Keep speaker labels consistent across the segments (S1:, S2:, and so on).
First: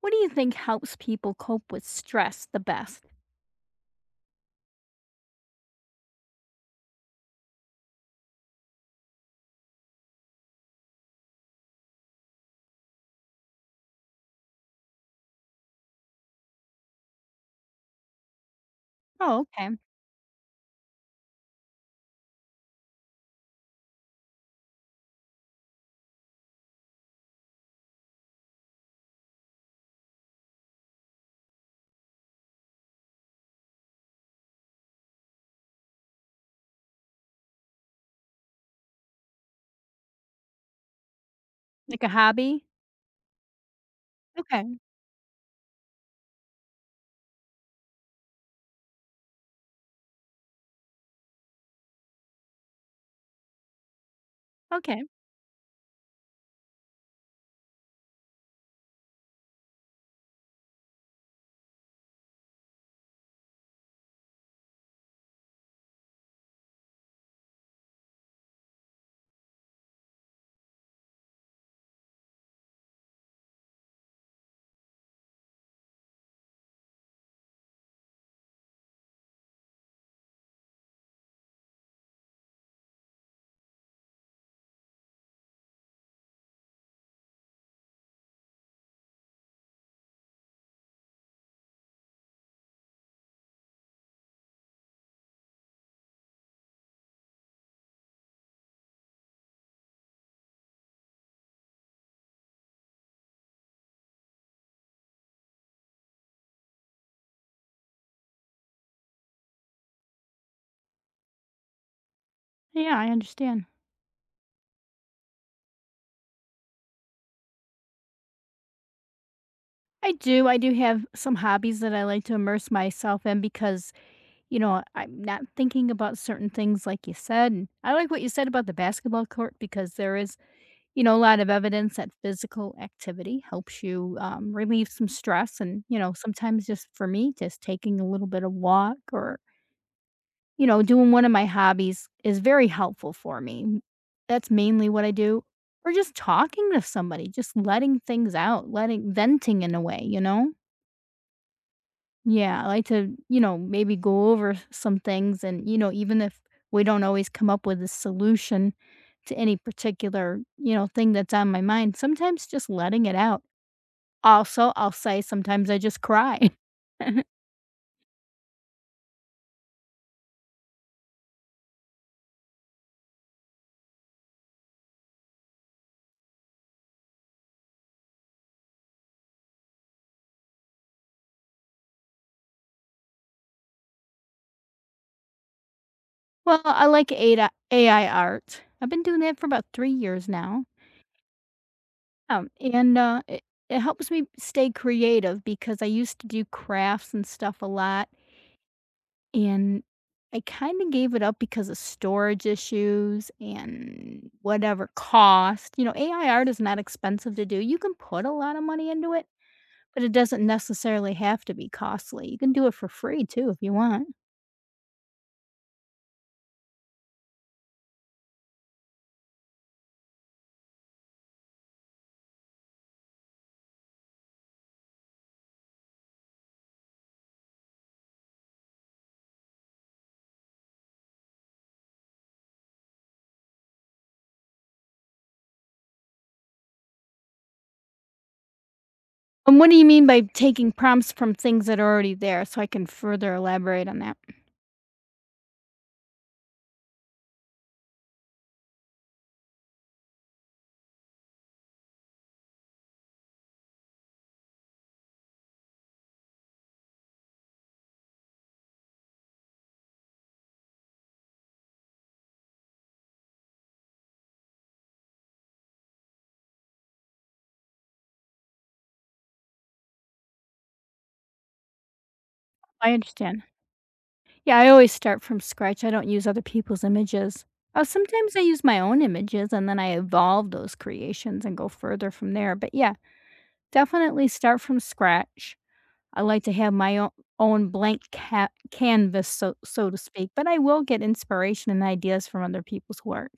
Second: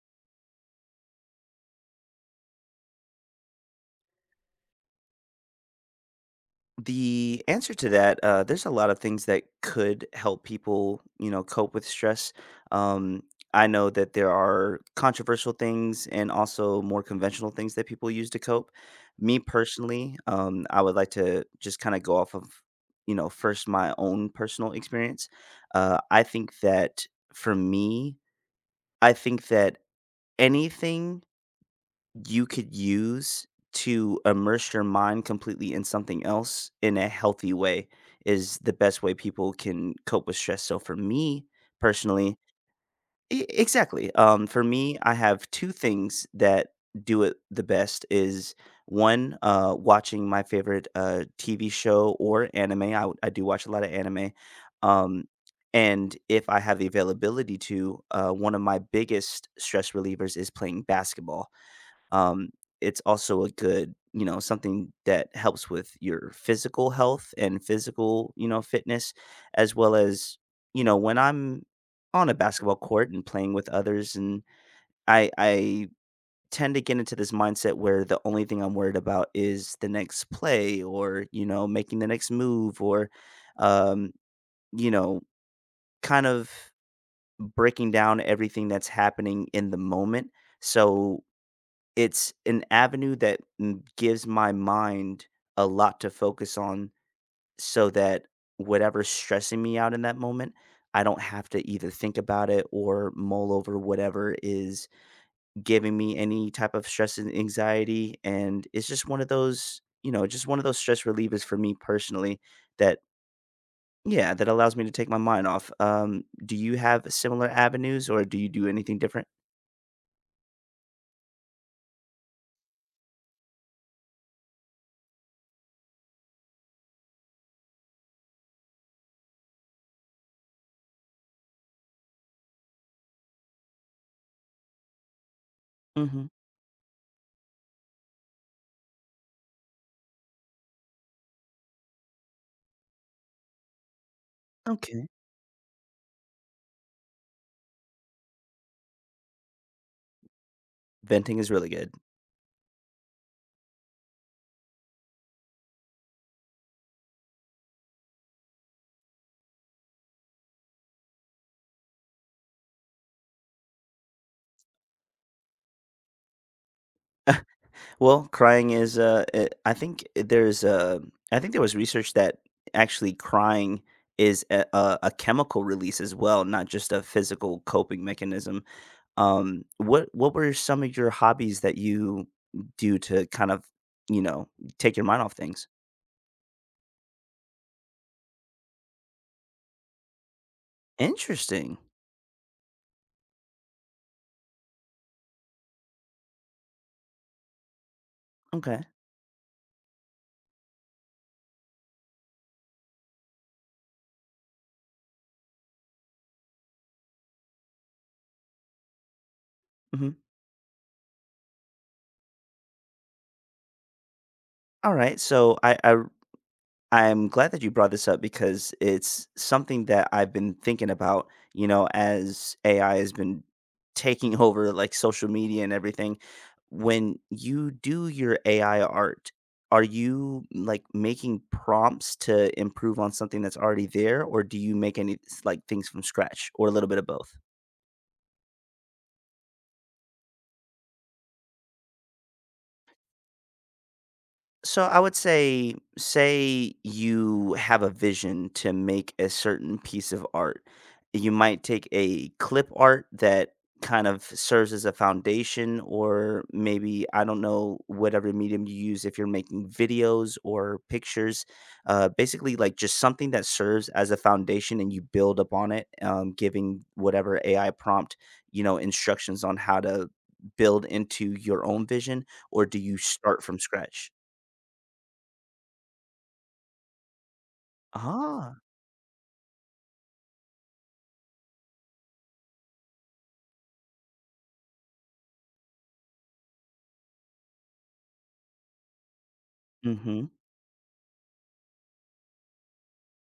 S1: What do you think helps people cope with stress the best?
S2: The answer to that, there's a lot of things that could help people, you know, cope with stress. Um, I know that there are controversial things and also more conventional things that people use to cope. Me
S1: Oh, okay.
S2: personally, I would like to just kind of go off of, you know, first my own personal experience. I think that for me, I think that anything you could use to immerse your mind completely in something else in a healthy way is the best way people can cope with stress. So for me
S1: Like a
S2: personally,
S1: hobby?
S2: exactly. For
S1: Okay.
S2: me, I have two things that do it the best is one, watching my favorite tv show or anime, I do watch a lot of anime,
S1: Okay.
S2: um and if I have the availability to, one of my biggest stress relievers is playing basketball. um, it's also a good, you know, something that helps with your physical health and physical, you know, fitness, as well as, you know, when I'm on a basketball court and playing with others, and I tend to get into this mindset where the only thing I'm worried about is the next play or, you know, making the next move or, um, you know, kind of breaking down everything that's happening in the moment. So it's an avenue that m gives my mind a lot to focus on so that whatever's stressing me out in that moment, I don't have to either think about it or mull over whatever is giving me any type of stress and anxiety, and it's just one of those, you know, just one of those stress relievers for me personally
S1: Yeah,
S2: that
S1: I understand.
S2: yeah, that allows me to take my mind off. Do you have similar avenues, or do you do anything different?
S1: I do. I do have some hobbies that I like to immerse myself in because, you know, I'm not thinking about certain things like you said. And I like what you said about the basketball court because there is, you know, a lot of evidence that physical activity helps you relieve some stress. And, you know,
S2: Mhm.
S1: sometimes just for me, just taking a little bit of walk or you know, doing one of my hobbies is very helpful for me. That's mainly what
S2: Okay.
S1: I do. Or just talking to somebody, just letting things out, letting venting in a way, you know?
S2: Venting is really good.
S1: Yeah, I like to, you know, maybe go over some things and, you know, even if we don't always come up with a solution to any particular, you know, thing that's on my mind, sometimes just letting it out. Also, I'll say sometimes I just cry.
S2: Well, crying is I think there's I think there was research that actually crying is a chemical release as well, not just a physical coping mechanism. What were some of your hobbies that you do to kind of, you know, take your mind off things?
S1: Well, I like AI art. I've been doing that for about 3 years now.
S2: Interesting.
S1: Yeah, and, it helps me stay creative because I used to do crafts and stuff a lot,
S2: Okay.
S1: and I kinda gave it up because of storage issues and whatever cost. You know, AI art is not expensive to do, you can put a lot of money into it, but it
S2: Mhm.
S1: doesn't necessarily have to be costly, you can do it for free too if you want.
S2: All right. So I'm glad that you brought this up because it's something that I've been thinking about, you know, as AI has been taking over like social media and everything. When you do your AI art, are you like making prompts to improve on something that's already there, or do you make any like things from scratch or a little bit of both?
S1: And what do you mean by taking prompts from things that are already there so I can further elaborate on that?
S2: So I would say, say you have a vision to make a certain piece of art. You might take a clip art that kind of serves as a foundation, or maybe I don't know whatever medium you use if you're making videos or pictures. Basically, like just something that serves as a foundation, and you build upon it, giving whatever AI prompt, you know, instructions on how to build into your own vision, or do
S1: I
S2: you
S1: understand.
S2: start from scratch?
S1: Yeah, I always start from scratch, I don't use other people's images. Oh, sometimes I
S2: Ah,
S1: use my own images, and then I evolve those creations and go further from there, but yeah, definitely start from scratch. I like to have my own blank ca canvas, so so
S2: mm,
S1: to speak,
S2: mhm.
S1: but I will get inspiration and ideas from other people's work.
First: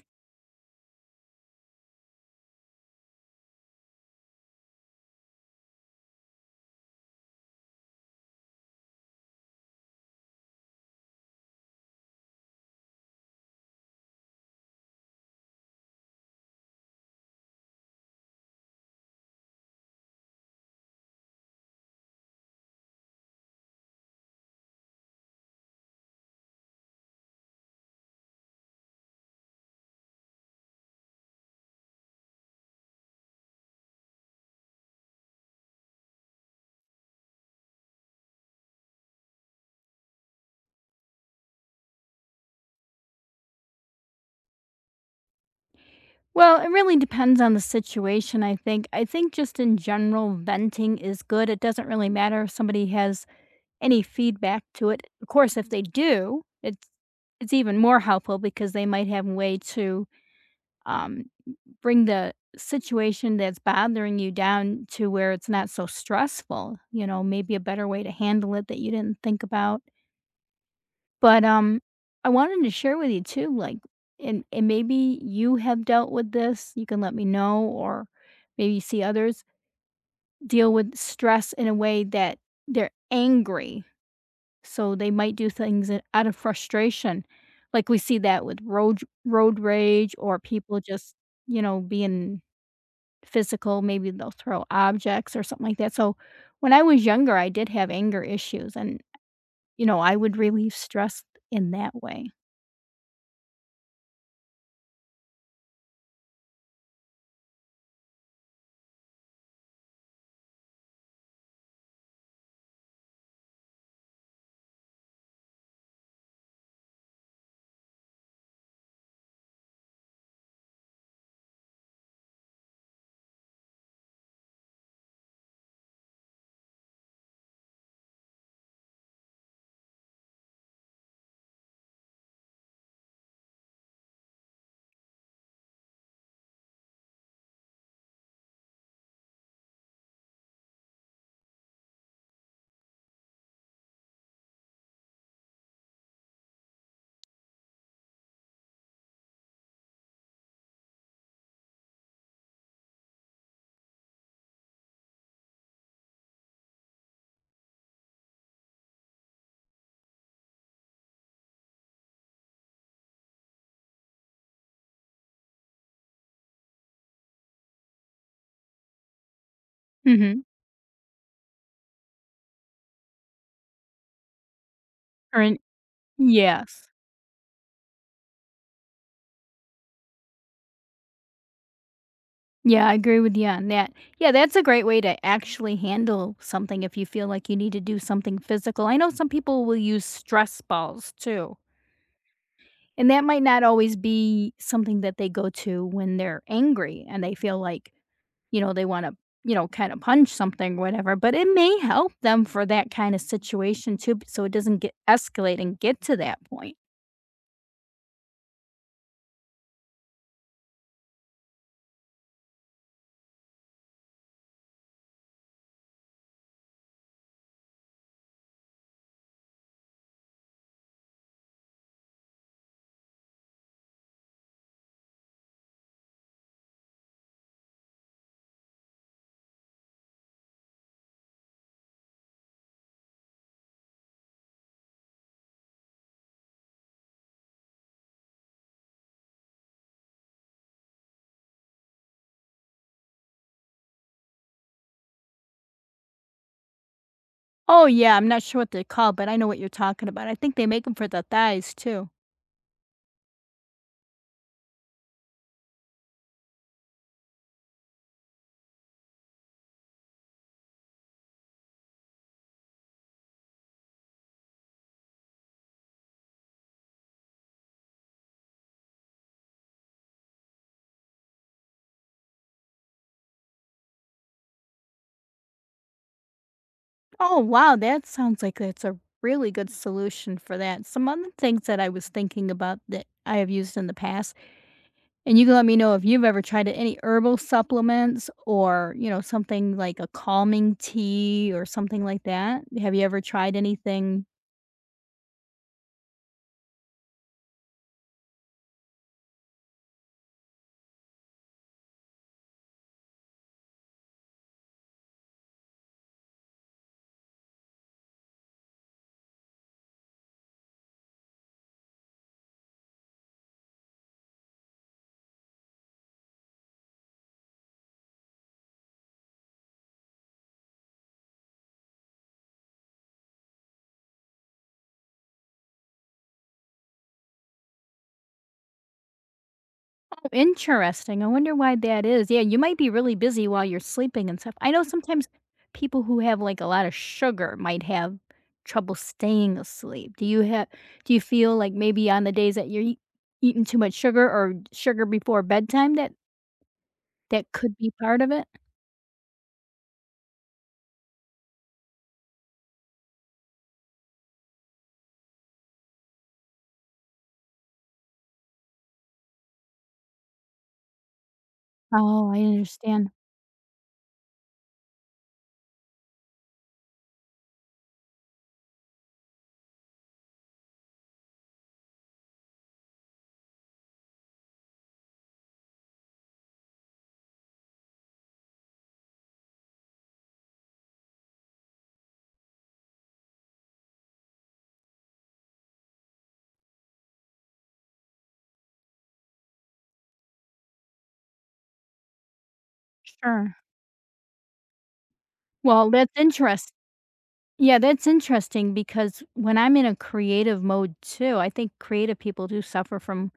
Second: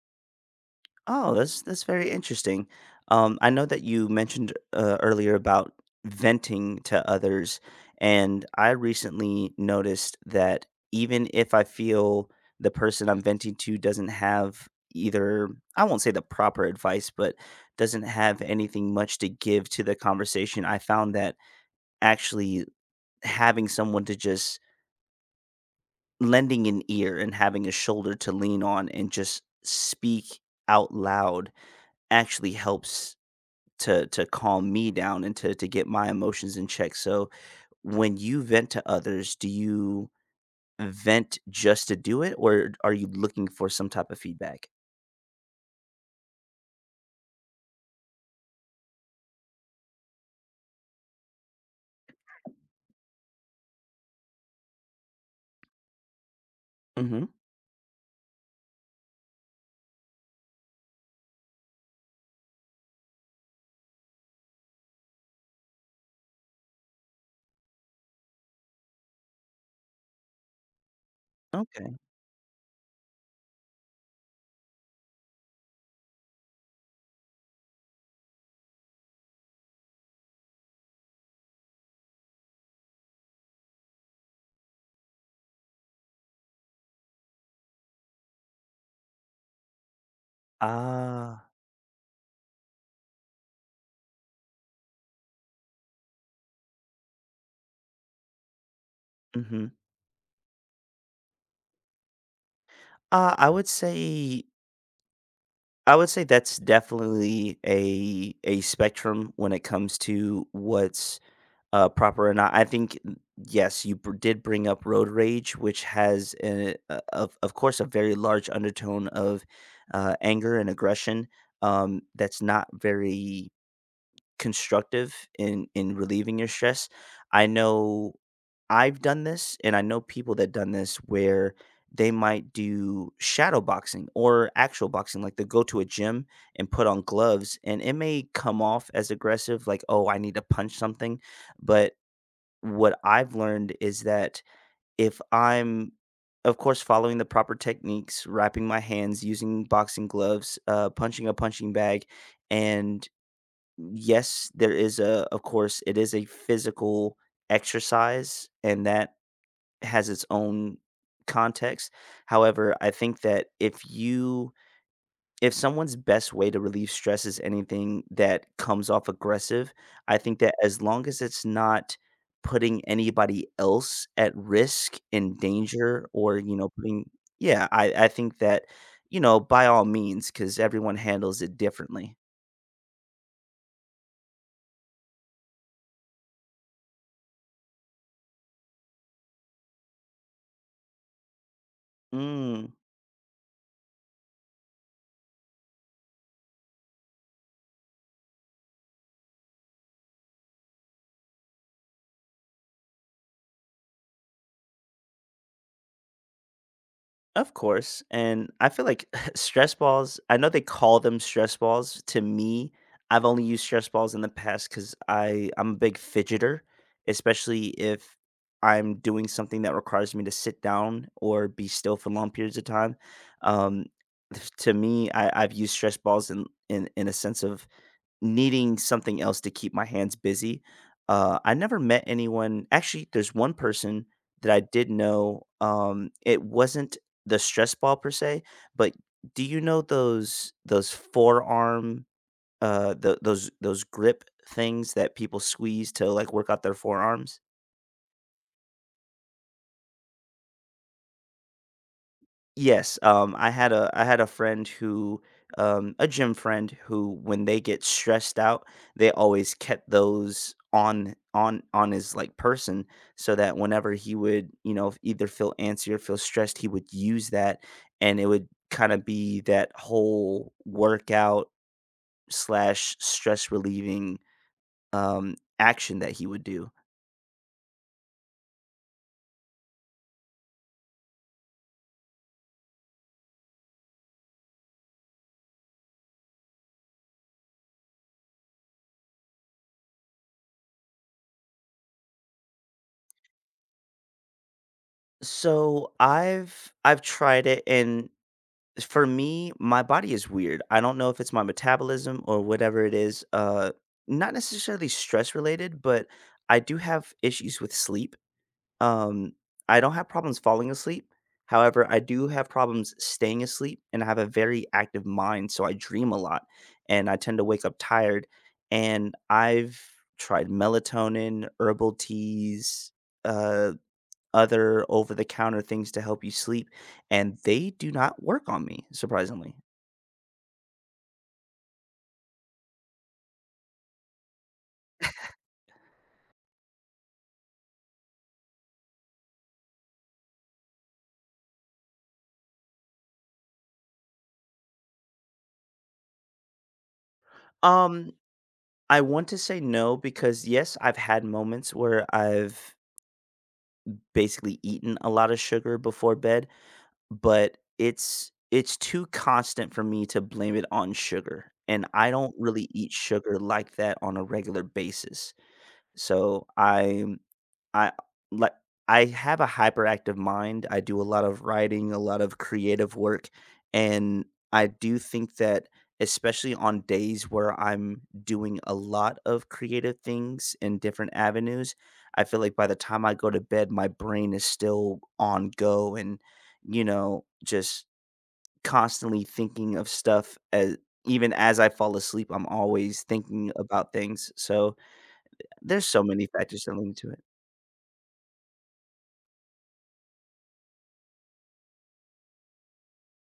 S2: Oh, that's very interesting. I know that you mentioned, earlier about venting to others, and I recently noticed that even if I feel the person I'm venting to doesn't have either, I won't say the proper advice, but doesn't have anything much to give to the conversation, I found that actually having someone to just lending an ear and having a shoulder to lean on and just speak out loud actually helps to calm me down and to get my emotions in check. So when you vent to others, do you vent just to do it or are you looking for some type of feedback?
S1: Well, it really depends on the situation, I think. I think just in general, venting is good, it doesn't really matter if somebody has any feedback to it. Of course, if they do, it's
S2: Mhm.
S1: it's even more helpful because they might have a way to um, bring the situation that's bothering you down to where it's not so stressful. You know, maybe a better way to handle it that you didn't think about. But
S2: Okay.
S1: I wanted to share with you too, like, and maybe you have dealt with this. You can let me know, or maybe you see others deal with stress in a way that they're angry. So they might do things I out of frustration. Like we see that with road rage or people just,
S2: Ah.
S1: you know, being physical, maybe they'll throw objects or something like that. So when I was younger, I did have anger issues and,
S2: Mhm.
S1: you know, I would relieve stress in that way.
S2: Uh, I would say I would say that's definitely a spectrum when it comes to what's proper or not, I think, yes, you br did bring up road rage, which has a of course, a very large undertone of, anger and aggression, that's not very constructive in relieving your stress. I know I've done this, and I know people that done this where they might do shadow boxing or actual boxing, like, they go to a gym and put on gloves, and it may come off as aggressive, like, "Oh, I need to punch something," but what I've learned is that if I'm, of course, following the proper techniques, wrapping my hands, using boxing gloves, punching a punching bag, and yes, there is a, of course, it is a physical exercise, and that has its own context. However, I think that if someone's best way to relieve stress is anything that comes off aggressive, I think
S1: Mhm.
S2: that as long as it's not putting anybody else at risk and
S1: Or in,
S2: danger or, you know,
S1: yes.
S2: putting, yeah, I think that, you know, by all means, because everyone handles it differently.
S1: Yeah, I agree with you on that. Yeah, that's a great way to actually handle something if you feel like you need to do something physical. I know some people will use stress balls too.
S2: Mm.
S1: And that might not always be something that they go to when they're angry and they feel like, you know, they wanna, you know, kinda punch something, whatever, but it may help them for that kinda situation too, b so it doesn't get escalate and get to that point.
S2: Of course, and I feel like stress balls, I know they call them stress balls. To me, I've only used stress balls in the past because I'm a big fidgeter, especially if I'm doing something that requires me to sit down or be still for long periods of time. Um, to me, I I've used stress balls in a sense of needing something else to keep my hands busy. I never met anyone, actually, there's one person that I did know, it wasn't the stress ball per se, but do you know those forearm, uh, those those grip things that people squeeze to, like, work out their forearms?
S1: Oh, yeah, I'm not sure what they call, but I know what you're talking about. I think they make them for the thighs too.
S2: Yes, I had a friend who, a gym friend who, when they get stressed out, they always kept those on on his like person, so that whenever he would, you know, either feel antsy or feel stressed, he would use that, and it would kind of be that whole workout slash stress relieving, action that he would do.
S1: Oh, wow, that sounds like that's a really good solution for that. Some other things that I was thinking about that I have used in the past, and you can let me know if you've ever tried any herbal supplements or, you know, something like a calming tea or something like that. Have you ever tried anything?
S2: So I've tried it, and for me, my body is weird. I don't know if it's my metabolism or whatever it is. Not necessarily stress related, but I do have issues with sleep. Um, I don't have problems falling asleep. However, I do have problems staying asleep, and I have a very active mind, so I dream a lot, and I tend to wake up tired. And I've tried melatonin, herbal teas, uh, other over the counter things to help you sleep, and they do not work on me, surprisingly.
S1: Oh, interesting. I wonder why that is. Yeah, you might be really busy while you're sleeping and stuff. I know sometimes people who have like a lot of sugar might have trouble staying asleep. Do you have do you feel like maybe on the days that you're eating too much sugar or sugar before bedtime that that could be
S2: Um,
S1: part of it?
S2: I want to say no because, yes, I've had moments where I've basically eaten a lot of sugar before bed, but it's too constant for me to blame it on sugar, and I
S1: Oh,
S2: don't
S1: I
S2: really eat
S1: understand.
S2: sugar like that on a regular basis. So, I'm I like, I have a hyperactive mind. I do a lot of writing, a lot of creative work, and I do think that especially on days where I'm doing a lot of creative things in different avenues, I feel like by the time I go to bed, my brain is still on go and, you know, just constantly thinking of stuff, as even as I fall asleep, I'm always thinking
S1: Sure.
S2: about things. So there's
S1: Well,
S2: so
S1: that's
S2: many factors
S1: interesting.
S2: that lead to it.
S1: Yeah, that's interesting because when I'm in a creative mode too, I think creative people do suffer from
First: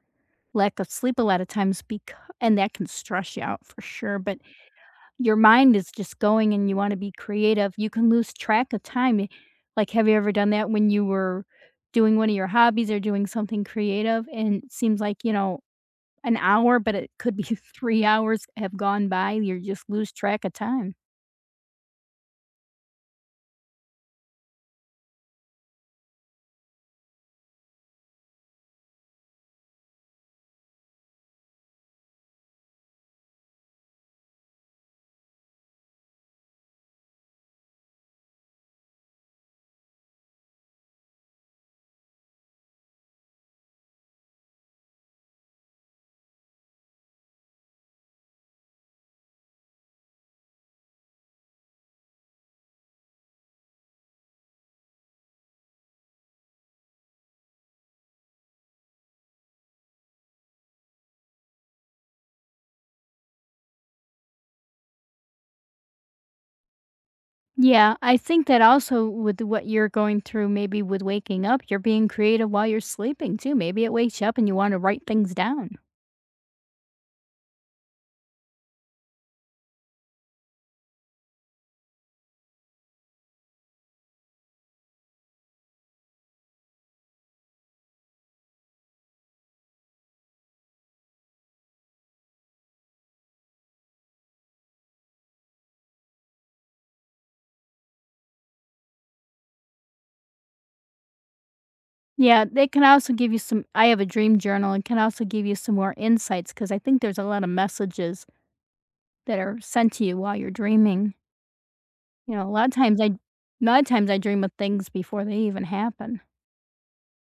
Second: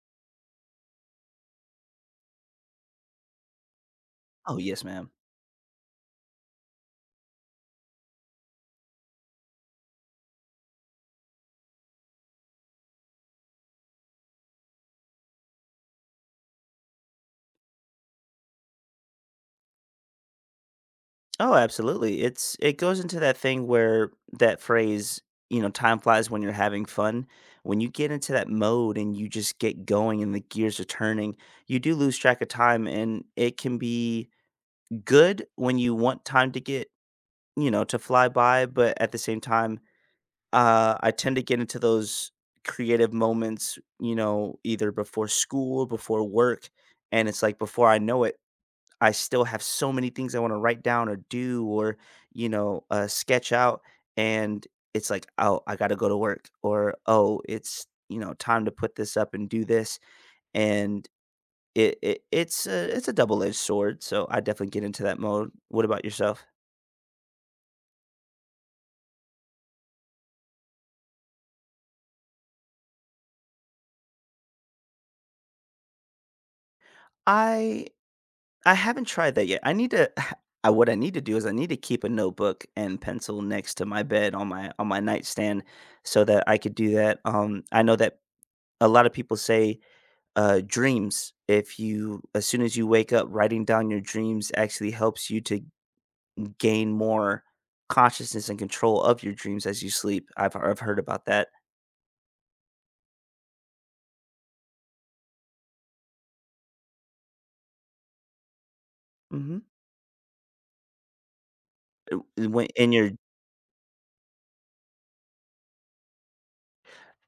S1: lack of sleep a lot of times. Because and that can stress you out for sure, but
S2: Oh yes, ma'am.
S1: your mind is just going and you wanna be creative. You can lose track of time. Y Like, have you ever done that when you were doing one of your hobbies or doing something creative and it seems like, you know, an hour, but it could be 3 hours have gone by, you just lose track of time?
S2: Oh, absolutely. It's it goes into that thing where that phrase, you know, time flies when you're having fun. When you get into that mode and you just get going and the gears are turning, you do lose track of time and it can be good when you want time to get, you know, to fly by, but at the same time, I tend to get into those creative moments, you know, either before school, before work, and it's like before I know it I still have so many things I want to write down or do or, you know, sketch out. And it's like, oh, I got to go to work or, oh, it's, you know, time to put this up and do this. And it's a double-edged sword. So I definitely get into that mode. What about yourself?
S1: Yeah, I think that also with what you're going through, maybe with waking up, you're being creative while you're sleeping too, maybe it wakes you up and you wanna write things down.
S2: I, I haven't tried that yet. I need to, I, what I need to do is I need to keep a notebook and pencil next to my bed on on my nightstand so that I could do that. I know that a lot of people say, dreams. If you, as soon as you wake up, writing down your dreams actually helps you to gain more consciousness and control of your dreams as you sleep. I've heard about that.
S1: Yeah, they can also give you some, I have a dream journal and can also give you some more insights because I think there's a lot of messages that are
S2: Hmm.
S1: sent to you while you're dreaming. You know, a lot
S2: When
S1: of
S2: in
S1: times I
S2: your,
S1: a lot of times I dream of things before they even happen.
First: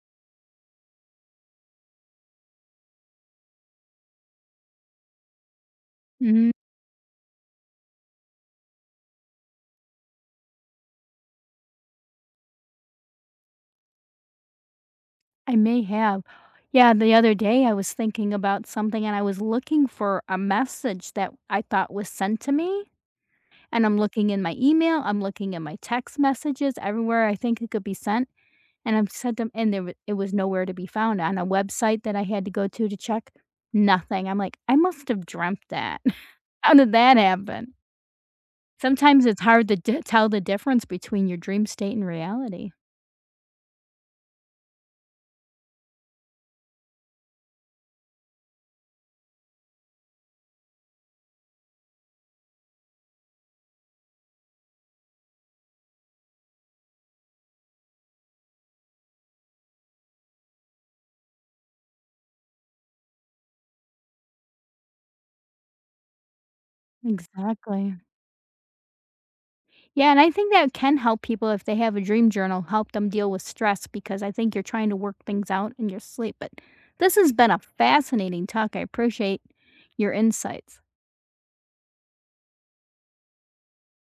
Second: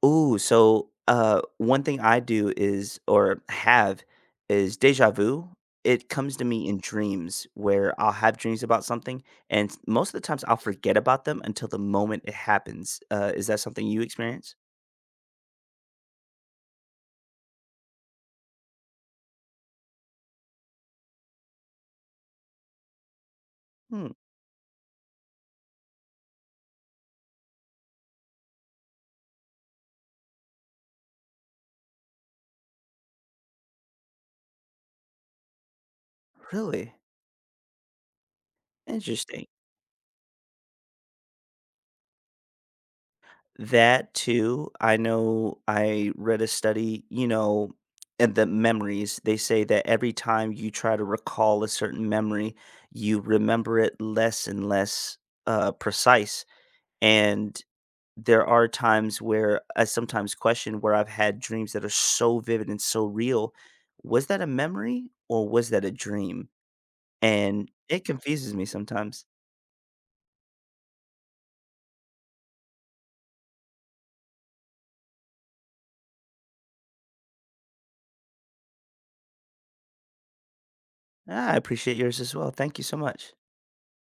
S2: ooh, so one thing I do is or have is deja vu. It comes to
S1: Mhm.
S2: me in dreams where I'll have dreams about something, and most of the times I'll forget about them until the moment it happens. Is that something you experience?
S1: I may have. Yeah, the other day I was thinking about something and I was looking for a message that I thought was sent to me, and I'm
S2: Hmm,
S1: looking in my email, I'm looking in my text messages, everywhere I think it could be sent, and I've sent them and there wa it was nowhere to be found on a website that I had to go to check, nothing. I'm like, "I must have dreamt that. How did
S2: really
S1: that happen?" Sometimes it's
S2: interesting.
S1: hard to d tell the difference between your dream state and reality.
S2: That too, I know I read a study, you know, and the memories, they say that every time you try to recall a certain memory, you remember it less and less, precise. And there are times where I sometimes question where I've had dreams that are so vivid and so real. Was that a memory or was that a dream? And
S1: Exactly.
S2: it confuses me sometimes.
S1: Yeah, and I think that can help people if they have a dream journal, help them deal with stress because I think you're trying to work things out in your sleep. But this has been a fascinating talk. I appreciate your insights.
S2: Ah, I appreciate yours as well. Thank you so much.